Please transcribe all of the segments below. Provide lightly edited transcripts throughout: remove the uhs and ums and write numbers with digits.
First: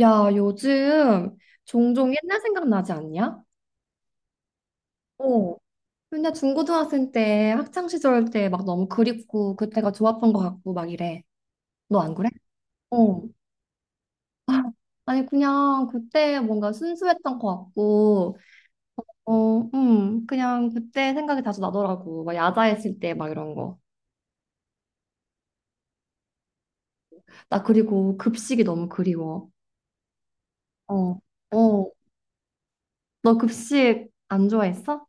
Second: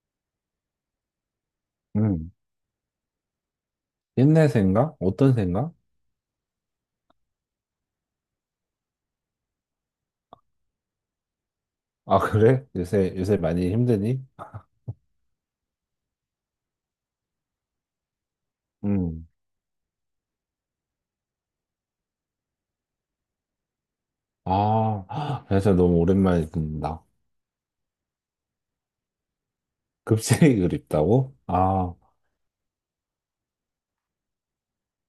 야, 요즘 종종 음, 옛날 생각나지 않냐? 옛날 생각? 어떤 어. 생각? 맨날 중고등학생 때, 학창시절 때 막 너무 그립고, 그때가 좋았던 것 같고, 막 이래. 너 안 아, 그래? 그래? 요새, 어. 요새 많이 힘드니? 아니, 그냥 그때 뭔가 순수했던 것 같고, 음. 어, 그냥 그때 생각이 자주 나더라고. 막 야자했을 때 막 이런 거. 아, 진짜 너무 오랜만에 듣는다. 나 그리고 급식이 너무 그리워. 급식이 어, 그립다고? 어. 아, 너 급식 안 좋아했어?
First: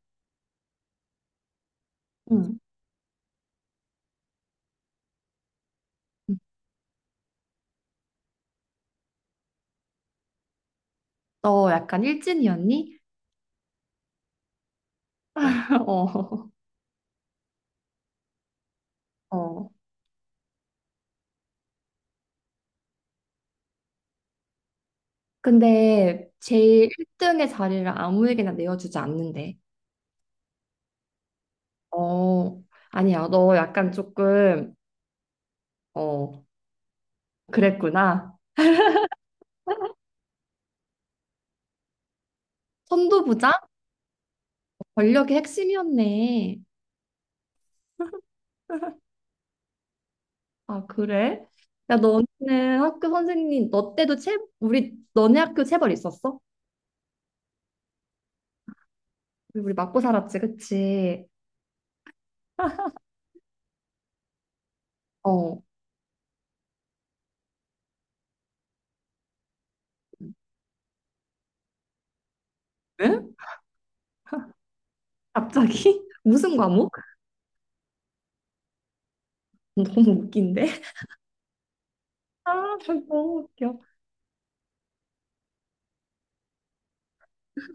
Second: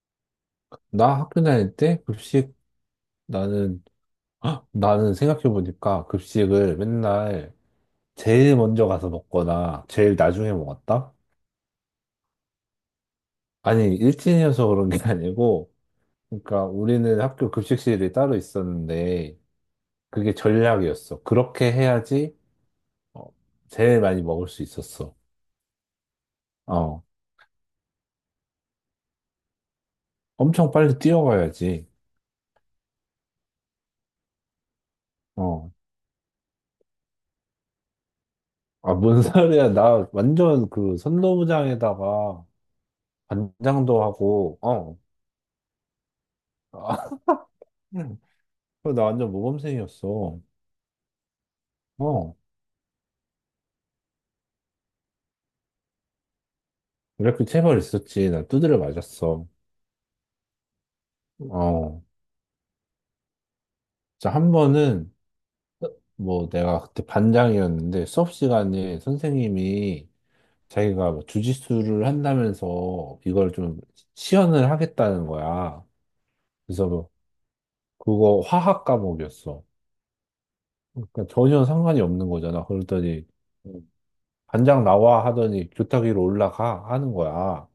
나 학교 다닐 때 급식. 응. 나는, 헉, 나는 생각해보니까 응. 급식을 맨날 제일 먼저 가서 먹거나 제일 나중에 먹었다? 너 약간 일진이었니? 아니, 일진이어서 그런 게 아니고, 그러니까 우리는 학교 급식실이 따로 어. 있었는데, 어. 그게 전략이었어. 그렇게 해야지 어, 제일 많이 먹을 수 있었어. 근데 제일 어, 1등의 자리를 아무에게나 내어주지 않는데. 엄청 빨리 뛰어가야지. 어, 아니야. 너 약간 조금, 어, 어, 그랬구나. 아, 뭔 소리야. 나 완전 그 선도부장에다가 선도부장? 반장도 하고, 권력의 핵심이었네. 아, 그래서 나 완전 모범생이었어. 아, 그래? 야, 너는 어, 학교 선생님, 너 때도 체, 우리, 너네 학교 체벌 있었어? 이렇게 체벌 있었지. 나 두드려 맞았어. 우리 맞고 살았지, 그치? 어, 진짜 한 번은 어, 뭐 내가 그때 반장이었는데 수업 시간에 선생님이 자기가 뭐 주짓수를 한다면서 응? 이걸 좀 시연을 하겠다는 거야. 갑자기? 무슨 그래서 과목? 뭐 그거 화학 과목이었어. 너무 웃긴데? 그러니까 전혀 상관이 없는 아, 거잖아. 너무 그랬더니 웃겨. 반장 나와 하더니 교탁 위로 올라가 하는 거야.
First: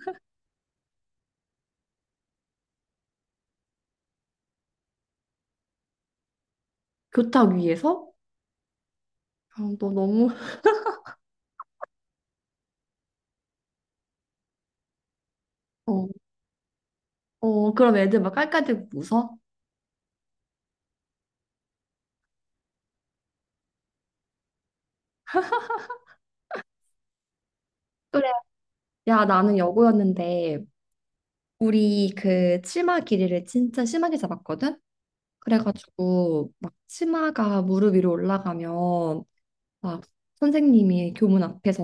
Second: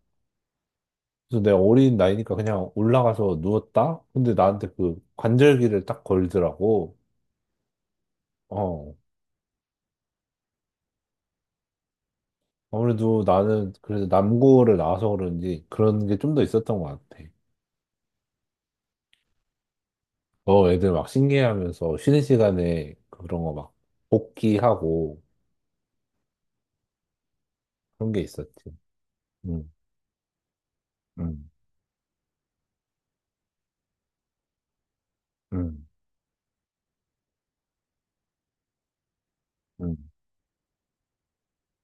그래서 내가 어린 나이니까 그냥 올라가서 누웠다? 근데 나한테 그 관절기를 딱 걸더라고. 교탁 위에서? 어. 아, 너 너무, 아무래도 나는 그래서 남고를 나와서 그런지 그런 게 어. 좀 더 있었던 것 같아. 어, 그럼 애들 막 깔깔대고 웃어? 어, 애들 막 신기해하면서 쉬는 시간에 그런 거 막 복귀하고 그런 게 그래. 있었지. 야, 나는 응, 여고였는데 응, 우리 그 치마 길이를 진짜 심하게 잡았거든? 응, 그래가지고 막 치마가 무릎 위로 올라가면 응, 막 선생님이 교문 앞에서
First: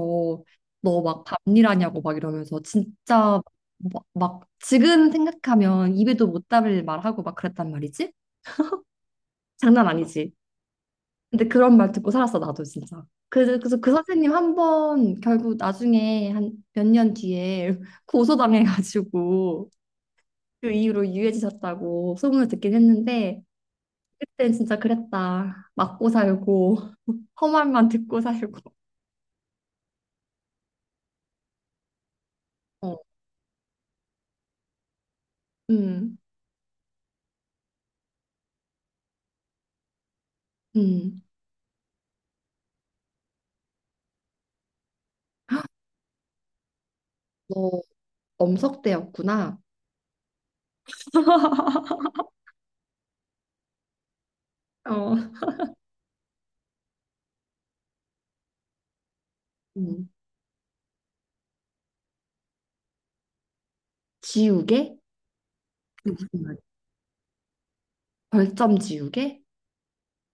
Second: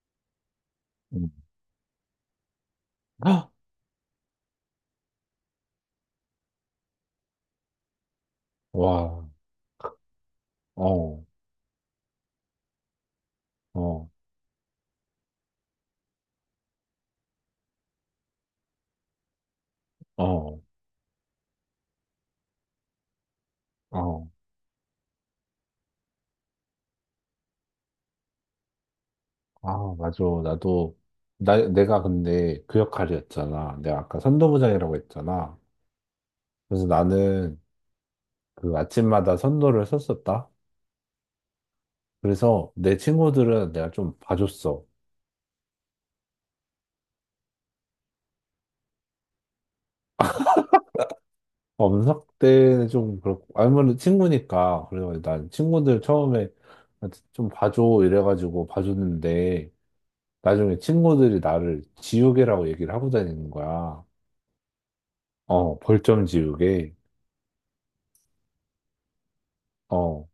너 막 응. 밤일하냐고 막 이러면서 진짜 헉! 막, 막 지금 생각하면 입에도 못 담을 말하고 막 그랬단 말이지? 와. 장난 아니지? 어, 근데 그런 말 듣고 살았어 나도 진짜. 그래서 그 어, 선생님 한 번 결국 나중에 한 몇 년 뒤에 고소당해가지고 어, 그 이후로 유해지셨다고 소문을 듣긴 했는데 어. 그땐 진짜 그랬다. 맞고 살고 험한만 듣고 살고. 아, 맞아. 나도, 내가 근데 그 어, 역할이었잖아. 내가 아까 선도부장이라고 했잖아. 음, 그래서 나는 그 아침마다 선도를 썼었다. 음. 그래서 내 친구들은 내가 좀 봐줬어. 너 엄석대였구나. 엄석 때는 좀 그렇고, 아무래도 친구니까. 어, 그래서 난 친구들 처음에 좀 봐줘 이래가지고 봐줬는데, 음. 나중에 친구들이 나를 지우개라고 얘기를 하고 다니는 거야. 지우개? 어, 벌점 무슨 말? 지우개. 벌점 지우개? 어.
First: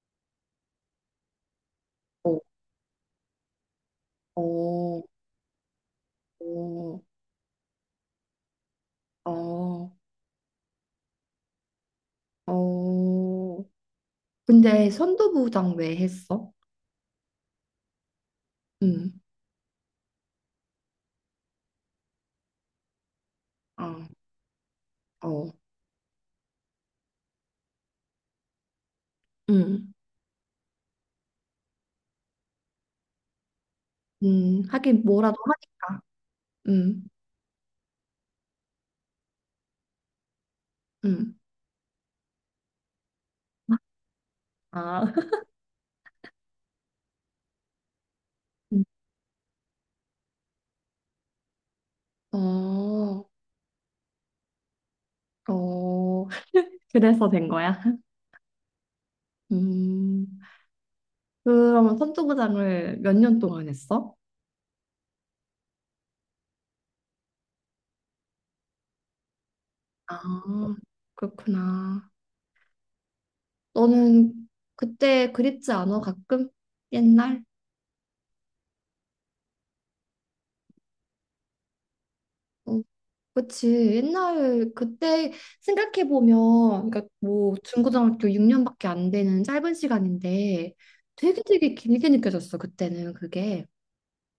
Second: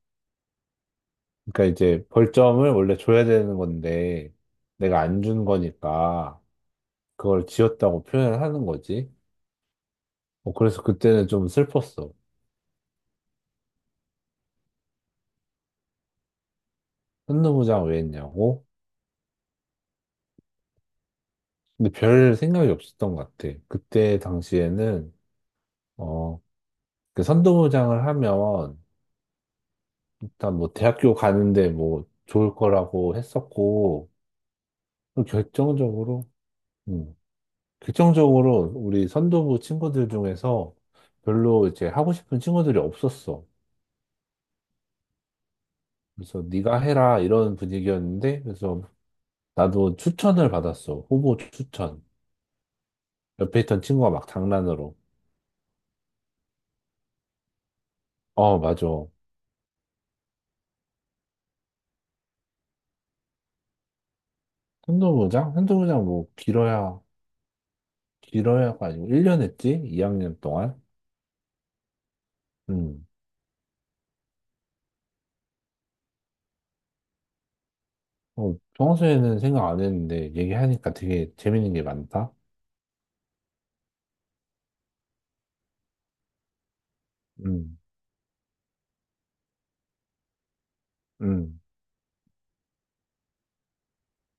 그러니까 이제 어, 벌점을 원래 줘야 되는 건데 내가 어, 안 준 거니까 어, 그걸 지었다고 표현을 하는 거지. 어, 어, 그래서 그때는 좀 슬펐어. 어. 근데 선도부장 왜 했어? 현노부장 왜 했냐고? 음, 근데 별 생각이 없었던 것 같아. 어, 그때 당시에는 어. 어, 그 선도부장을 하면 음, 일단 뭐 대학교 가는데 뭐 좋을 거라고 했었고 하긴 또 뭐라도 하니까. 결정적으로 음, 음, 결정적으로 우리 선도부 친구들 중에서 음. 별로 이제 하고 싶은 친구들이 없었어. 아, 그래서 네가 해라 이런 분위기였는데 그래서 음. 나도 추천을 받았어. 후보 추천. 어, 옆에 있던 친구가 막 장난으로. 어, 그래서 된 거야. 어, 맞아. 음, 그러면 선도부장을 몇 년 동안 했어? 한도부장? 한도부장 뭐 길어야 길어야가 아니고 1년 했지? 아, 2학년 동안? 그렇구나. 음. 너는 그때 그립지 않아? 가끔? 옛날? 어, 평소에는 생각 안 했는데 얘기하니까 되게 재밌는 게 많다. 어. 그치. 옛날 그때 생각해 보면, 그러니까 뭐 음. 중고등학교 6년밖에 안 되는 짧은 시간인데 되게 음. 되게 길게 느껴졌어 그때는 그게.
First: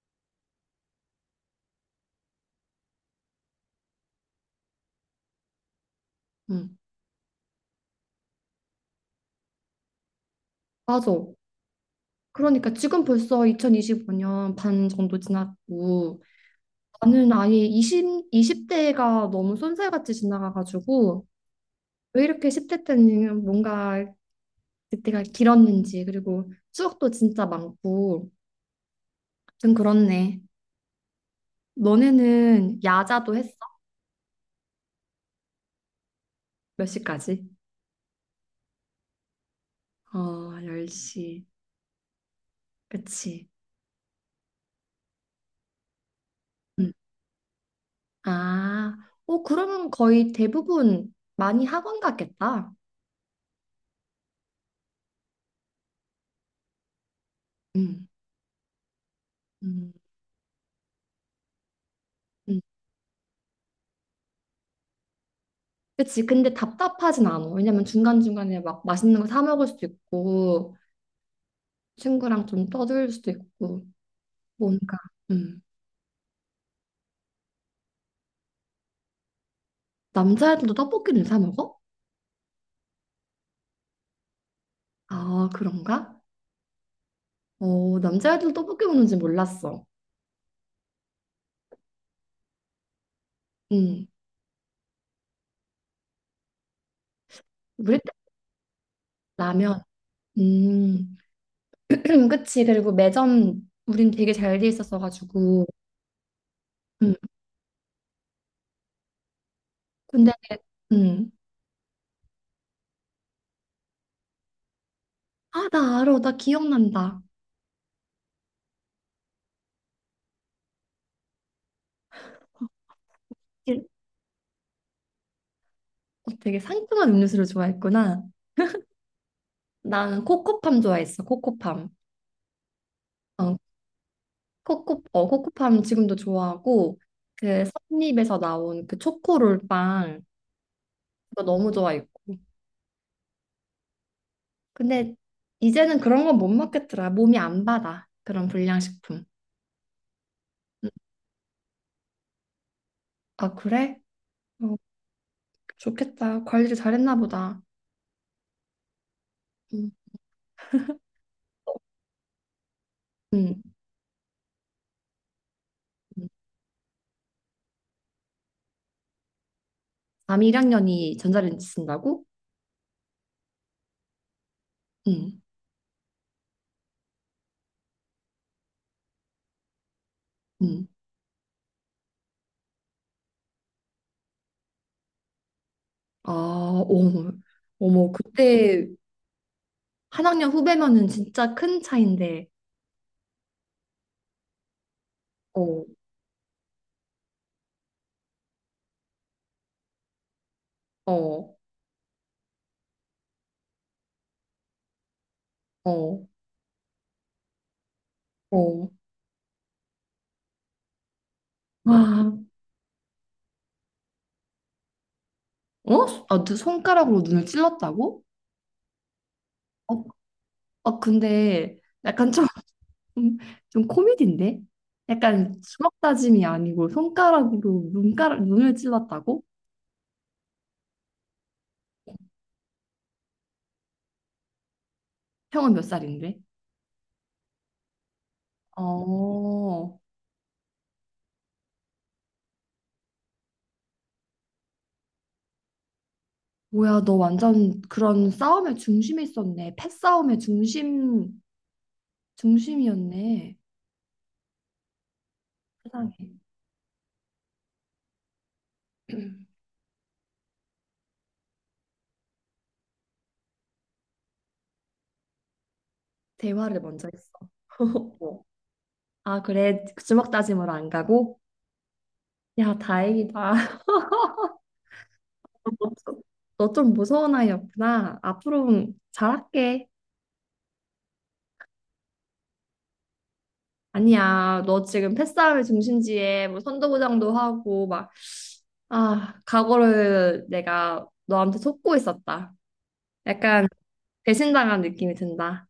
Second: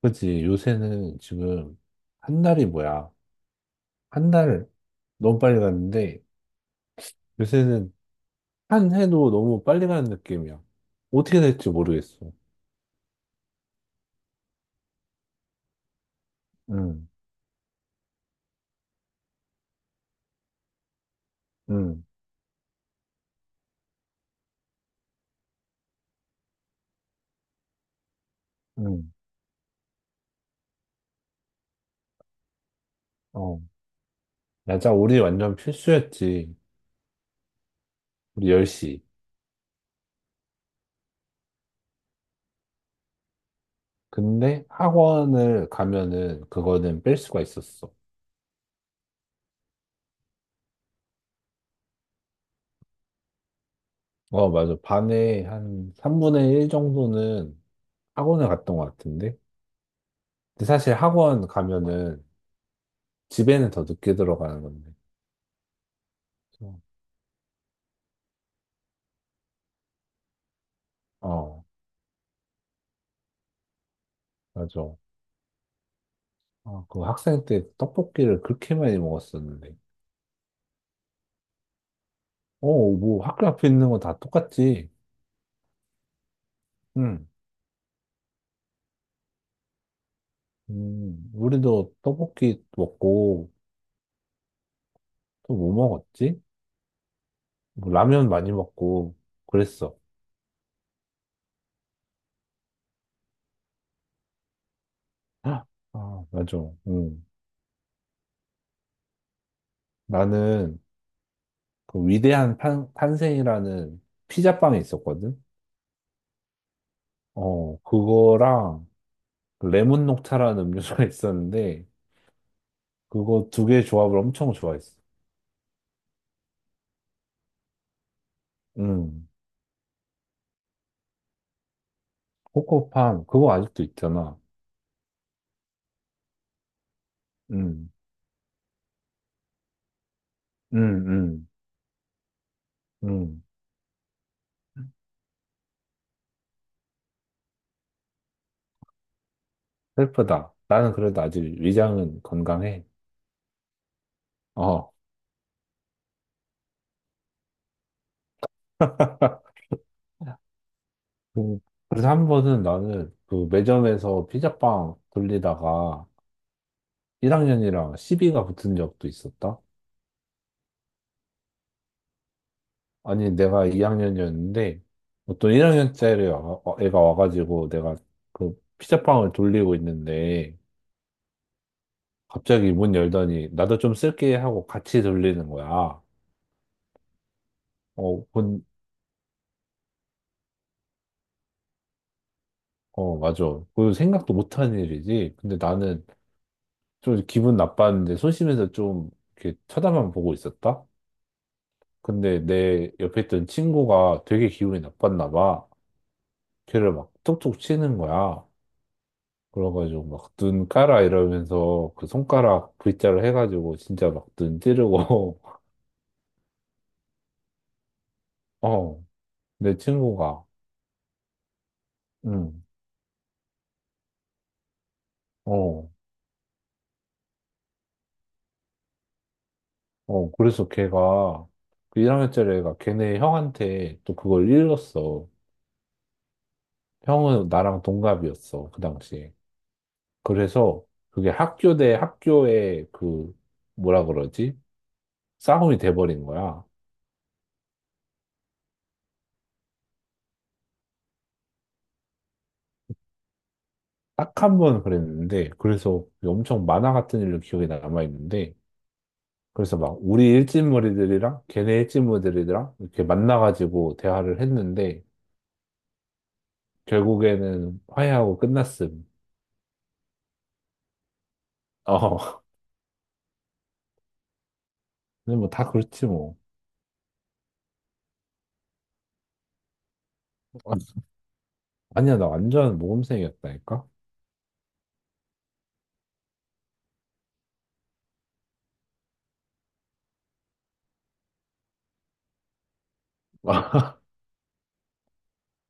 그치 요새는 지금 한 달이 뭐야? 한 달 너무 빨리 갔는데 응, 요새는 한 해도 너무 빨리 가는 느낌이야. 맞아. 어떻게 될지 모르겠어. 그러니까 지금 벌써 2025년 반 정도 지났고 응, 나는 아예 20, 이십 대가 너무 쏜살같이 지나가가지고 응, 왜 이렇게 10대 때는 뭔가 그때가 길었는지 그리고 추억도 진짜 많고 응. 좀 그렇네. 너네는 야자도 했어? 어. 맞아, 우리 완전 필수였지. 몇 시까지? 우리 10시. 어, 10시. 그치. 근데 학원을 가면은 음. 그거는 뺄 수가 있었어. 아, 어, 그러면 거의 대부분 많이 학원 갔겠다. 어, 맞아. 반에 한 3분의 1 정도는 음, 학원을 갔던 것 같은데. 음, 근데 사실 학원 가면은 음. 집에는 더 늦게 들어가는 건데. 그치. 근데 그래서, 답답하진 않아. 왜냐면 중간중간에 막 맛있는 거 사 먹을 수도 있고, 어, 친구랑 좀 떠들 수도 있고, 맞아. 뭔가. 음. 아, 그 학생 때 떡볶이를 그렇게 많이 먹었었는데. 남자애들도 떡볶이를 사 먹어? 어, 뭐 학교 앞에 있는 거 다 똑같지. 아, 그런가? 응. 어, 남자애들도 떡볶이 먹는지 몰랐어. 우리도 떡볶이 먹고, 음. 또 뭐 먹었지? 뭐 우리 때 라면 많이 먹고, 라면. 그랬어. 음. 그치. 그리고 매점 우린 되게 잘 돼 있었어가지고. 아, 맞아. 음. 음. 근데 나는 음. 그 위대한 탄, 탄생이라는 피자빵이 있었거든? 아, 나 알아. 나 기억난다. 어, 그거랑 그 레몬 녹차라는 음료수가 있었는데, 그거 두 개 일- 조합을 엄청 좋아했어. 어, 되게 상큼한 음료수를 좋아했구나. 응. 난 코코팜 좋아했어. 코코팜. 코코팜, 그거 어, 아직도 있잖아. 코코 어 코코팜 지금도 좋아하고 그 응, 선립에서 나온 그 초코롤 빵 응, 그거 응, 너무 좋아했고. 응. 근데 이제는 그런 건 못 먹겠더라. 몸이 안 받아. 그런 불량식품. 슬프다. 음. 나는 그래도 아직 위장은 건강해. 아, 그래? 어, 어. 좋겠다. 관리를 잘했나 보다. 음. 그- 그래서 한 번은 나는 그 음. 매점에서 피자빵 돌리다가 음. 1학년이랑 시비가 붙은 적도 있었다. 남이 1학년이 전자레인지 쓴다고? 아니, 내가 2학년이었는데 응, 어떤 1학년짜리 애가 와가지고 내가 그 피자빵을 돌리고 있는데 응. 갑자기 문 열더니 나도 좀 쓸게 하고 같이 돌리는 거야. 아, 어머, 어머, 어, 그때 한 학년 후배면은 진짜 큰 차인데, 어, 맞아. 그 생각도 못한 일이지. 근데 어, 나는 좀 기분 나빴는데 소심해서 좀 이렇게 쳐다만 보고 있었다. 어, 근데 내 옆에 있던 친구가 되게 기분이 나빴나 봐. 어, 걔를 막 툭툭 치는 거야. 어. 그래가지고 막 눈 까라 이러면서 그 와, 손가락 V자로 해가지고 진짜 막 눈 찌르고, 어? 아, 너 손가락으로 눈을 찔렀다고? 어, 내 어, 친구가, 어, 근데 약간 좀, 응, 좀 코미디인데? 약간 어, 주먹 다짐이 아니고 손가락으로 눈가락, 눈을 찔렀다고? 어, 그래서 걔가, 그 1학년짜리 애가 걔네 형한테 또 그걸 일렀어. 형은 몇 살인데? 형은 나랑 동갑이었어, 그 당시에. 어, 그래서 그게 학교 대 학교의 그, 뭐라 그러지? 싸움이 돼버린 거야. 뭐야, 너 완전 그런 싸움의 중심에 있었네. 패싸움의 중심, 중심이었네. 딱 한 번 그랬는데, 그래서 세상에. 엄청 만화 같은 일로 기억에 남아있는데, 그래서 막 우리 일진머리들이랑 걔네 일진머리들이랑 이렇게 만나가지고 대화를 했는데, 대화를 먼저 했어. 결국에는 화해하고 어. 끝났음. 아, 그래. 주먹 다짐으로 안 가고? 어, 야, 다행이다. 근데 뭐 다 그렇지 뭐. 너 좀 무서운 아이였구나. 앞으로 잘할게. 아니야, 나 완전 모범생이었다니까? 아니야, 너 지금 패싸움의 중심지에 뭐 선도부장도 하고 막, 아, 각오를 내가 너한테 속고 있었다. 약간 배신당한 느낌이 든다.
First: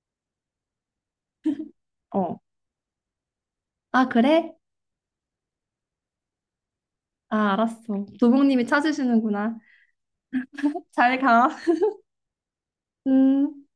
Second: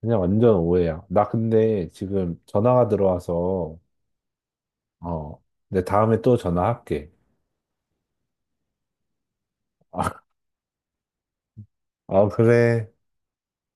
그냥 완전 오해야. 나 근데 어. 지금 전화가 들어와서, 아, 그래? 어, 내 다음에 또 전화할게. 아, 알았어. 도봉님이 찾으시는구나. 잘 가. 아, 그래. 음.